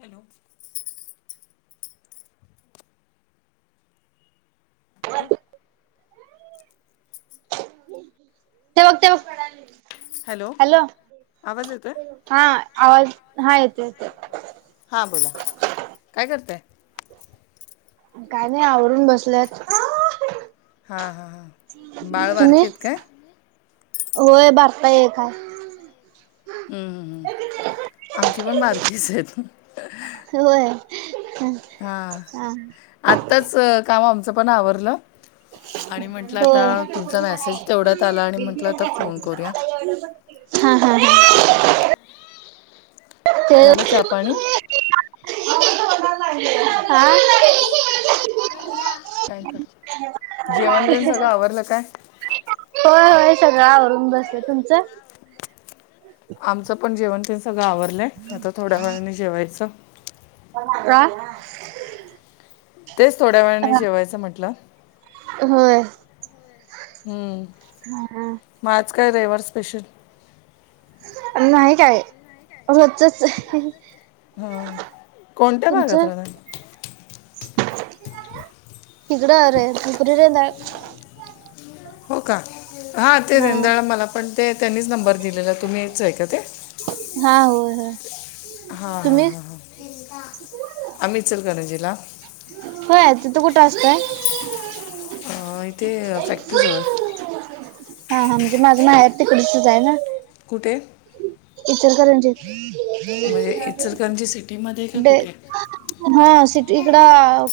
Hello! ते बघ ते बघ, हॅलो! आवाज येतोय हा आवाज, हा येत येत. हां बोला, काय करताय? काय नाही आवरुन बसलेत. हां हां हां बाळ तुम्ही? बारकी आहेत काय होय बारता एक हाय. हम्म, आमची पण बारकीच आहेत. होय. हा, आत्ताच काम आमचं पण आवरलं. आणि म्हटलं होय आता, तुमचा मेसेज तेवढ्यात आला आणि म्हटलं आता फोन करूया. हा हा हा. ते झालं चहा पाणी [unintelligible] आ जेवण तेन सगळं आवरलं काय? होय होय सगळं आवरून बसले, तुमचं? आमचं पण जेवण ते सगळं आवरलंय आहे आता थोड्या वेळाने जेवायचं. का? तेच थोड्या वेळाने जेवायचं म्हटलं. होय. म आज काय रविवार स्पेशल. नाही काय रोजचच. हम कोणत्या भागात तुमचं राहतात. तिकडं अ रे हुपरी रेंदाळ. हो का हा ते रेंदाळ मला पण ते त्यांनीच नंबर दिलेला तुम्हीच आहे का ते. हा होय होय. हा हा तुम्ही हा ह आम्ही इचलकरंजीला. होय तिथं कुठं असताय. हो इथे फॅक्टरी जवळ. हा हा म्हणजे माझं माहेर तिकडचच आहे ना. कुठे? इचलकरंजीत. म्हणजे इचलकरंजी सिटीमध्ये का डे कुठे हा सिटी इकड.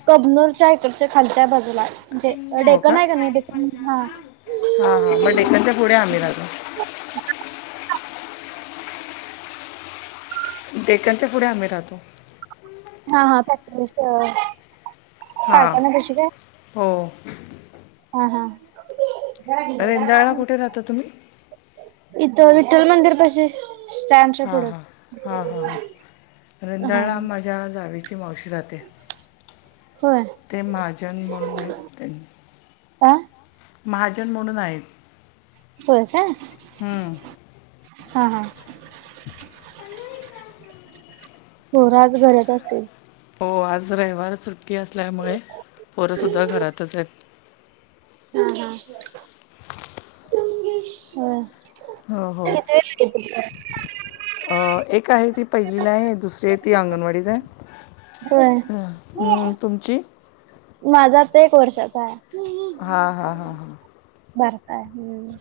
कबनूरच्या इकडच्या खालच्या बाजूला. डेकन आहे का नाही हा. म डेक्कनच्या पुढे आम्ही राहतो. डेक्कनच्या पुढे आम्ही राहतो. हा हा फॅक्टरीत. हा हो. हा हा जरा घे ग जरा पाच रेंदाळला कुठे मिंट. राहता तुम्ही इथं विठ्ठल मंदिर पशी. स्टँड च्या पुढ हां हां हां हा. ज्या जावेची मावशी राहत्या होय ते महाजन म्हणून आहेत त्यां आ महाजन म्हणून आहेत. होय काय हम्म. हा हा. [inaudible] पोर आज घरात असतील. हो आज रविवार सुट्टी असल्यामुळे पोरंसुद्धा घरातच आहेत. हा हा होय. हो हो. [unintelligible] अ एक आहे ती पहिलीलाय आहे दुसरी आहे ती अंगणवाडीत आहे होय. हम. अ तुमची. माझा अत्ता एक वर्षाचा हाय. हा हां हां हां. बारकाय हम्म.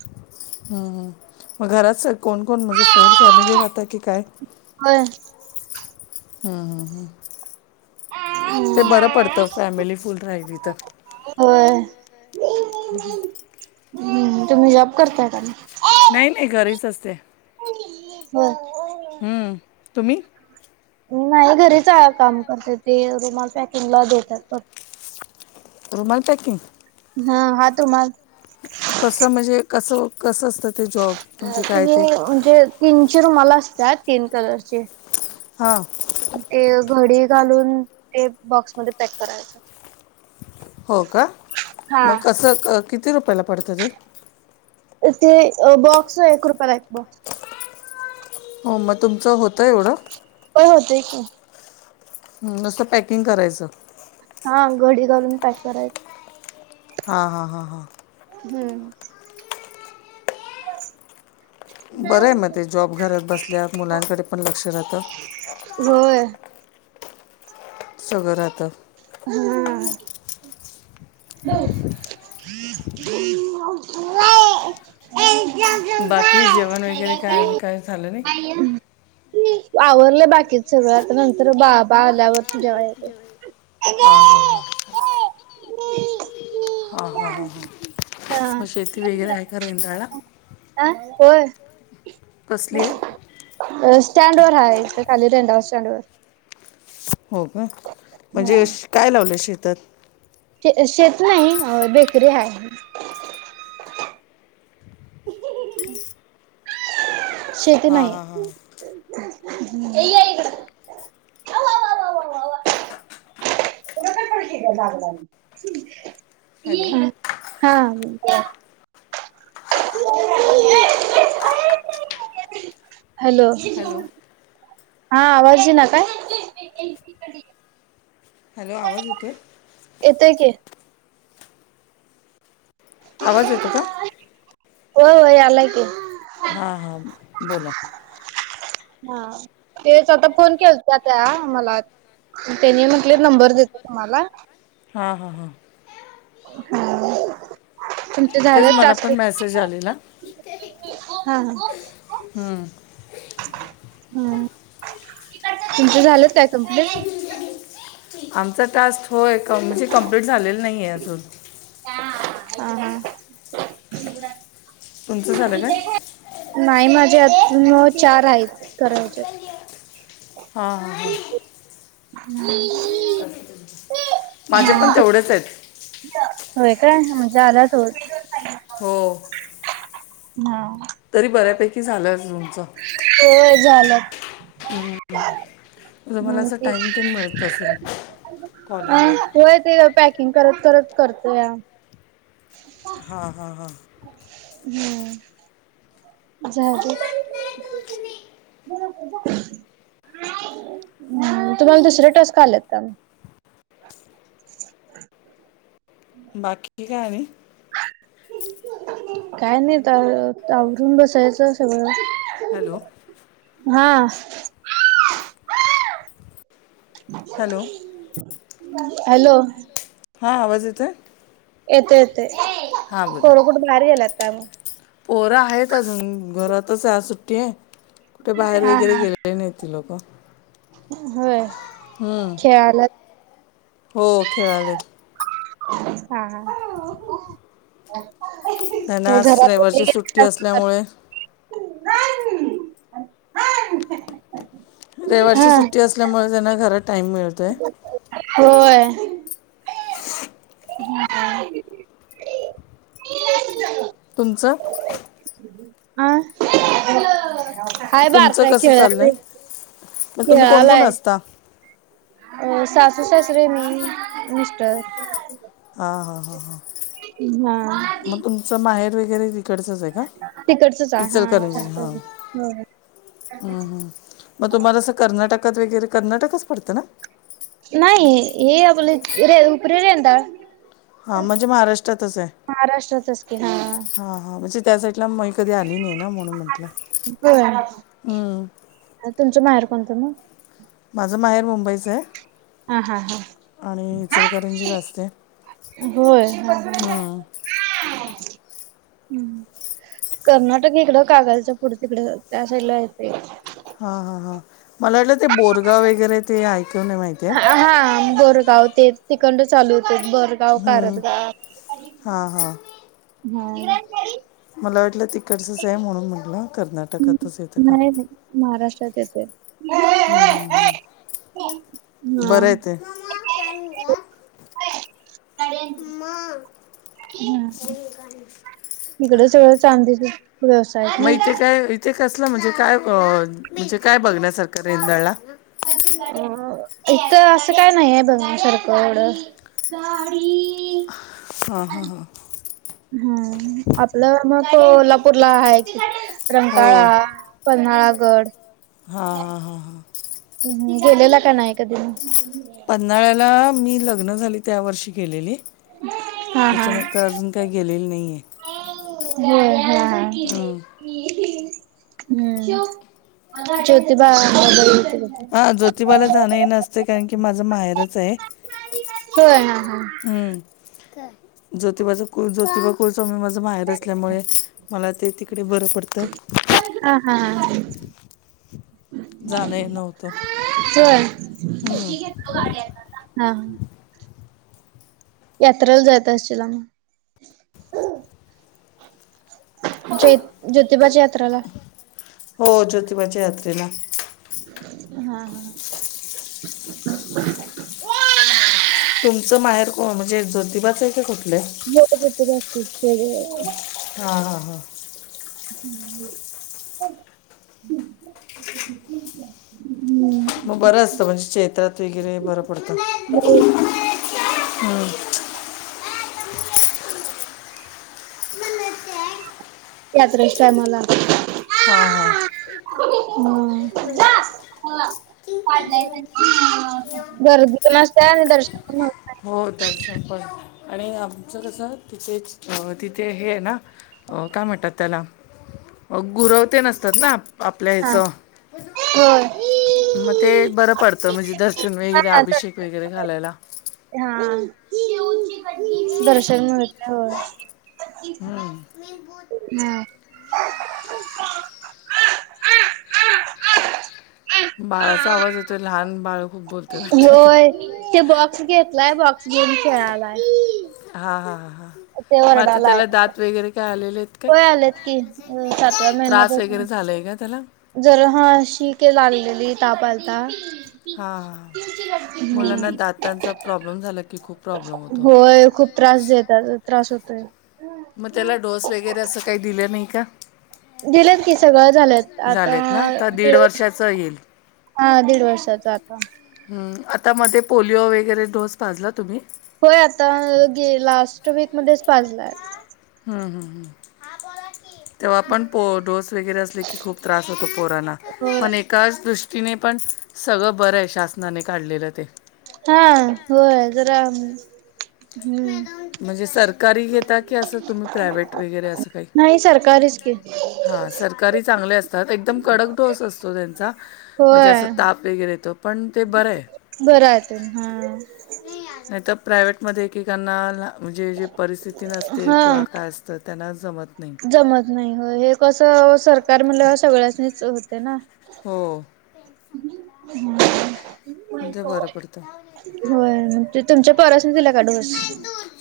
हम् हम मग घरात स कोण कोण म्हणजे [unintelligible] फॅमिल राहत की काय. होय. हम्म हम् हम्म. ते हम्म. बरं पडतं फॅमिली फुल राहिली तर. होय. [inaudible] हम्म तुम्ही जॉब करताय का मग नाही नाही घरीच असते. होय. हम्म तुम्ही. मी नाही घरीच काम करते ते रुमा पॅकिंग ला देतात. रूमाल पॅकिंग. हा हा तो मा. कसं म्हणजे कस कसं असतं. ते जॉब म्हणजे तु काय ते म्हणजे तीन रुमाला असत तीन कलरचे. हां ते घडी घालून ते बॉक्समध्येध्ये पॅक करायचं. हो का हा. मग कसं क किती रुपयाला पडतं ते. ते बॉक्स एक रुपयाला एक बॉक्स. हो मग तुमचं होतं एवढं. होय होतेय की. नसं पॅकिंग करायचं. हा घडी घालून पाॅठ करायच हा हा हां हां. हम्म [inaudible] बरं आहे मग ते जॉब घरात बसल्या मुलांकडे पण लक्ष राहतं. वर. सगं राहात. हम्. नऊ. ह. अ. बाकी जेवण वगैरे काय काय झालं नाही. आवरलंय बाकीच सगळं आता नंतर बाबा आल्यावर जेव्हा य. ह ह ह. अ म. ह ह हा. मग शेती वगैरे आहे का रेंद्रळा. अ होय. कसली आहे. स्टँड वर हाय खाली रंडाव स्टँड वर. हो का म्हणजे काय लावलं शेतात. श शेतला आहे बेकरी आहे. ह. शेती हां नाही. हां हां आव आव त तर खेट लागला नाही. हॅलो हा. हॅलो. हॅलो हा आवर्जी ना काय. हॅलो आवाज येतो आहे. येतोय की. आवाज येतो का. हो हो यालाय की. हा हा बोला. हा तेच आता फोन केला त्या त्या मला. त्यानी म्हटले नंबर देतो तुम्हाला. हा हा हां. हा तुमच तेच झालं मला टास. पण मेसेज आलेला हा हम्म. हम. तुमचं झालेत काय कम्प्लेट? आमचा टास्क. होय म्हणजे कम्प्लीट झालेला नाहीये अजून. हां. हां. तुमचं झालं काय नाही माझ्या आत म चार आहेत करायचे. हा. हां. हां. हम्म. माझे पण तेवढेच आहेत. होय काय? म्हणजे झाला तर. हो. हा. तरी बऱ्यापैकी झालं असेल तुमचं? हो झालं. तुम्हाला अस टाइम तेन मिळत असेल. कॉल- अ होय. ते पॅकिंग करत करत करतोया. हा हा हा. हम्म. जाउ दे. हम्. तुम्हाला दुसरे टास्क आलेत का अजून? बाकी काय आणि? काय नाही. तर आवरून बसायचं सगळं. हॅलो. हा. ह हॅलो. हॅलो. हां. आवाज येतोय? येतोय. येतोय. पोर कुठे बाहेर गेलात का मग? पोर आहेत अजून, घरातच आहे. आज सुट्टी आहे कुठे बाहेर हा वगैरे हा. गेले- नाही ती लोक. होय. हम्म. खेळायला हो खेळायले. हा. हां. त्यांना आज घरात रविवारची सुट्टी [unintelligible] असल्यामुळे हा रविवारची सुट्टी असल्यामुळे त्यांना घरात टाइम मिळत- होय. [inaudible] तुमचं? आं? हाय तुमचं बारका कसं चाललं खेळायलाय. आहे मग तुम्ही कोण कोण असता? अ. सासू, सासरे, मी, मिस्टर. हा हा हा हा. हा. [unintelligible] माहेर वगैरे तिकडचच आहे का? तिकडचच आहे हा इचलकरंजी हा. अच्छा हम् हम. मग तुम्हाला असं कर्नाटकात वगैरे कर्नाटकच पडतं ना? नाही. हे आपले रे उपरे रेडाळ. हा. म्हणजे महाराष्ट्रातच आहे. महाराष्ट्रातच की हा हा हा म्हणजे- त्या साईटला मही कधी आली नाही ना? म्हणून म्हंटलं. हम्. आणि तुमचं माहेर कोणतं मग? माझं माहेर मुंबईचं आहे. हा हा आणि हा इचलकरंजीला असते होय ह. हं. हा. हम् कर्नाटक इकडं कागालच्या पुढ तिकड त्या साईड ला येते. हा हा हां मला वाटलं ते बोरगाव वगैरे ते ऐकवय माहिती आहे. हा बरं गावते तिखंड चालू होते बरं. हम्म. गावकारत ग हां हां हम्म. मला वाटलं तिकडचंच आहे म्हणून म्हटलं कर्नाटकात नाही नाही महाराष्ट्रात येत आहे. हम्म हम्म हम्म बरं आहे हम्. ते. [unintelligible] हम ह. तिकड सगळ चांदी व्यवसायत मग ना. इथे काय इथे कसला म्हणजे काय म्हणजे काय बघण्यासारखं रेंदळला अ इथ असं काय नाहीय बघ सरखढं. दाडीी. हा हा हां. हम आपलं मग कोल्हापूरला आहे क रमताळा हो पन्हाळागड हा हा हा हा. गेलेला का नाही कधी मी पन्हाळ्याला मी लग्न झाली त्या वर्षी केलेली हा हा त्याच्यानंतर अजून का गेलेलं नाही आहे. हो हा. हम्म. हम् जती बा ह ज्योतिबाला जाणं नसते कारण की माझं माहेरच आहे. हो हा हा. हम्म ज्योतिबाच ज्योतिबा स्कूल चं मी माझं बाहेर असल्यामुळे मला ते तिकडे बरं पडतं. ह हा. जाणं येणं होतं चळ. हा ह. यात्रा जात असश मग ज ज्योतिबाची यात्राला हो जोतीबाजा हत्रला. हा हा. तुमचं माहेर को म्हणजे जोतिबाच आहे का खुठ? मोठपू हा हा हा. हम्म. [unintelligible] हम्म. मग बरं असतं म्हणजे चैेत्रात वगैरे बरं पडत हम्. यात्रस्य मला हा हा. गर्दी पण असते आणि दर्शन पण होत. चपण आणि आमचं कसं तिथेच तिथे हे आहे ना. हो काय म्हणतात त्याला गुरवते नसतात ना आपल्या ह्याचं. हो. मग ते बरं पडतं म्हणजे दर्शन हा वगैरे अभिषेक हा वगैरे घालायला हा दर्शन मिळते होय. ह हम. बाळाचा आवाज येतोय लहान बाळ. खूप बोलते वाटतं ते होय ते बॉक्स घेतलाय बॉक्स घेऊन खेळालाय. हां हा हां ते मग आता वरडालाय. त्याला दात वगैरे.. काय आलेलं आहेत काय होय आलेत की अ सातव्या त्रास महिन्यापासून. वगैरे झालाय का त्याला. जरा हा शी लागलेली तापा आलता. हा हम्म मुलांना दातांचा प्रॉब्लेम झाला की खूप. प्रॉब्लेम होतो होय खूप त्रास देत त्रास होतोय. मग त्याला डोस वगैरे असं काही दिलं नाही का. दिलेत की सगळं झालंत आता झालेत ना आता ते दीड डोस. वर्षाचं येईल हा दीड वर्षाचा आता. हम् आता मध्ये पोलिओ वगैरे डोस पाजला तुम्ही. होय आता गे लास्ट वीक मध्येच पाजलाय. हम्म हम्म हम् [inaudible] तेव्हा आपण पो डोस वगैरे असले की खूप त्रास होतो पोरांना होय. पण एक. त्याच दृष्टीने पण सगळं बरं आहे शासनाने काढलेलं ते. हा होय जरा. हम्म म्हणजे सरकारी घेता की असं तुम्ही प्रायव्हेट वगैरे असं काही. नाही सरकारीच की हा सरकारी चांगले असतात एकदम कडक डोस असतो त्यांचा. म्हणजे असं होय ताप येतो पण ते बर आहे घरातून हा नाही तर. प्रायव्हेटमध्ये एकेकांना म्हणजे जे परिस्थिती नसते हा किंवा काय असते. तर त्यांना जमत नाही. जमत नाही हो हे कसं सरकार म्हटलं सगळ्यानीच होते ना. हो. हम. म्हणजे बरं पडतं. होय मग ते तुमच्या परसने दिला का डोस.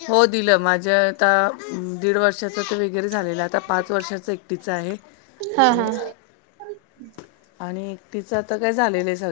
हो दिलं माझ्या आता दीड वर्ष. वगैरे झालेलं आता पाच वर्षाच एकटीच आहे हा आणि. हा आणि एकटीचं आता काय झालेलं आहे सगळं.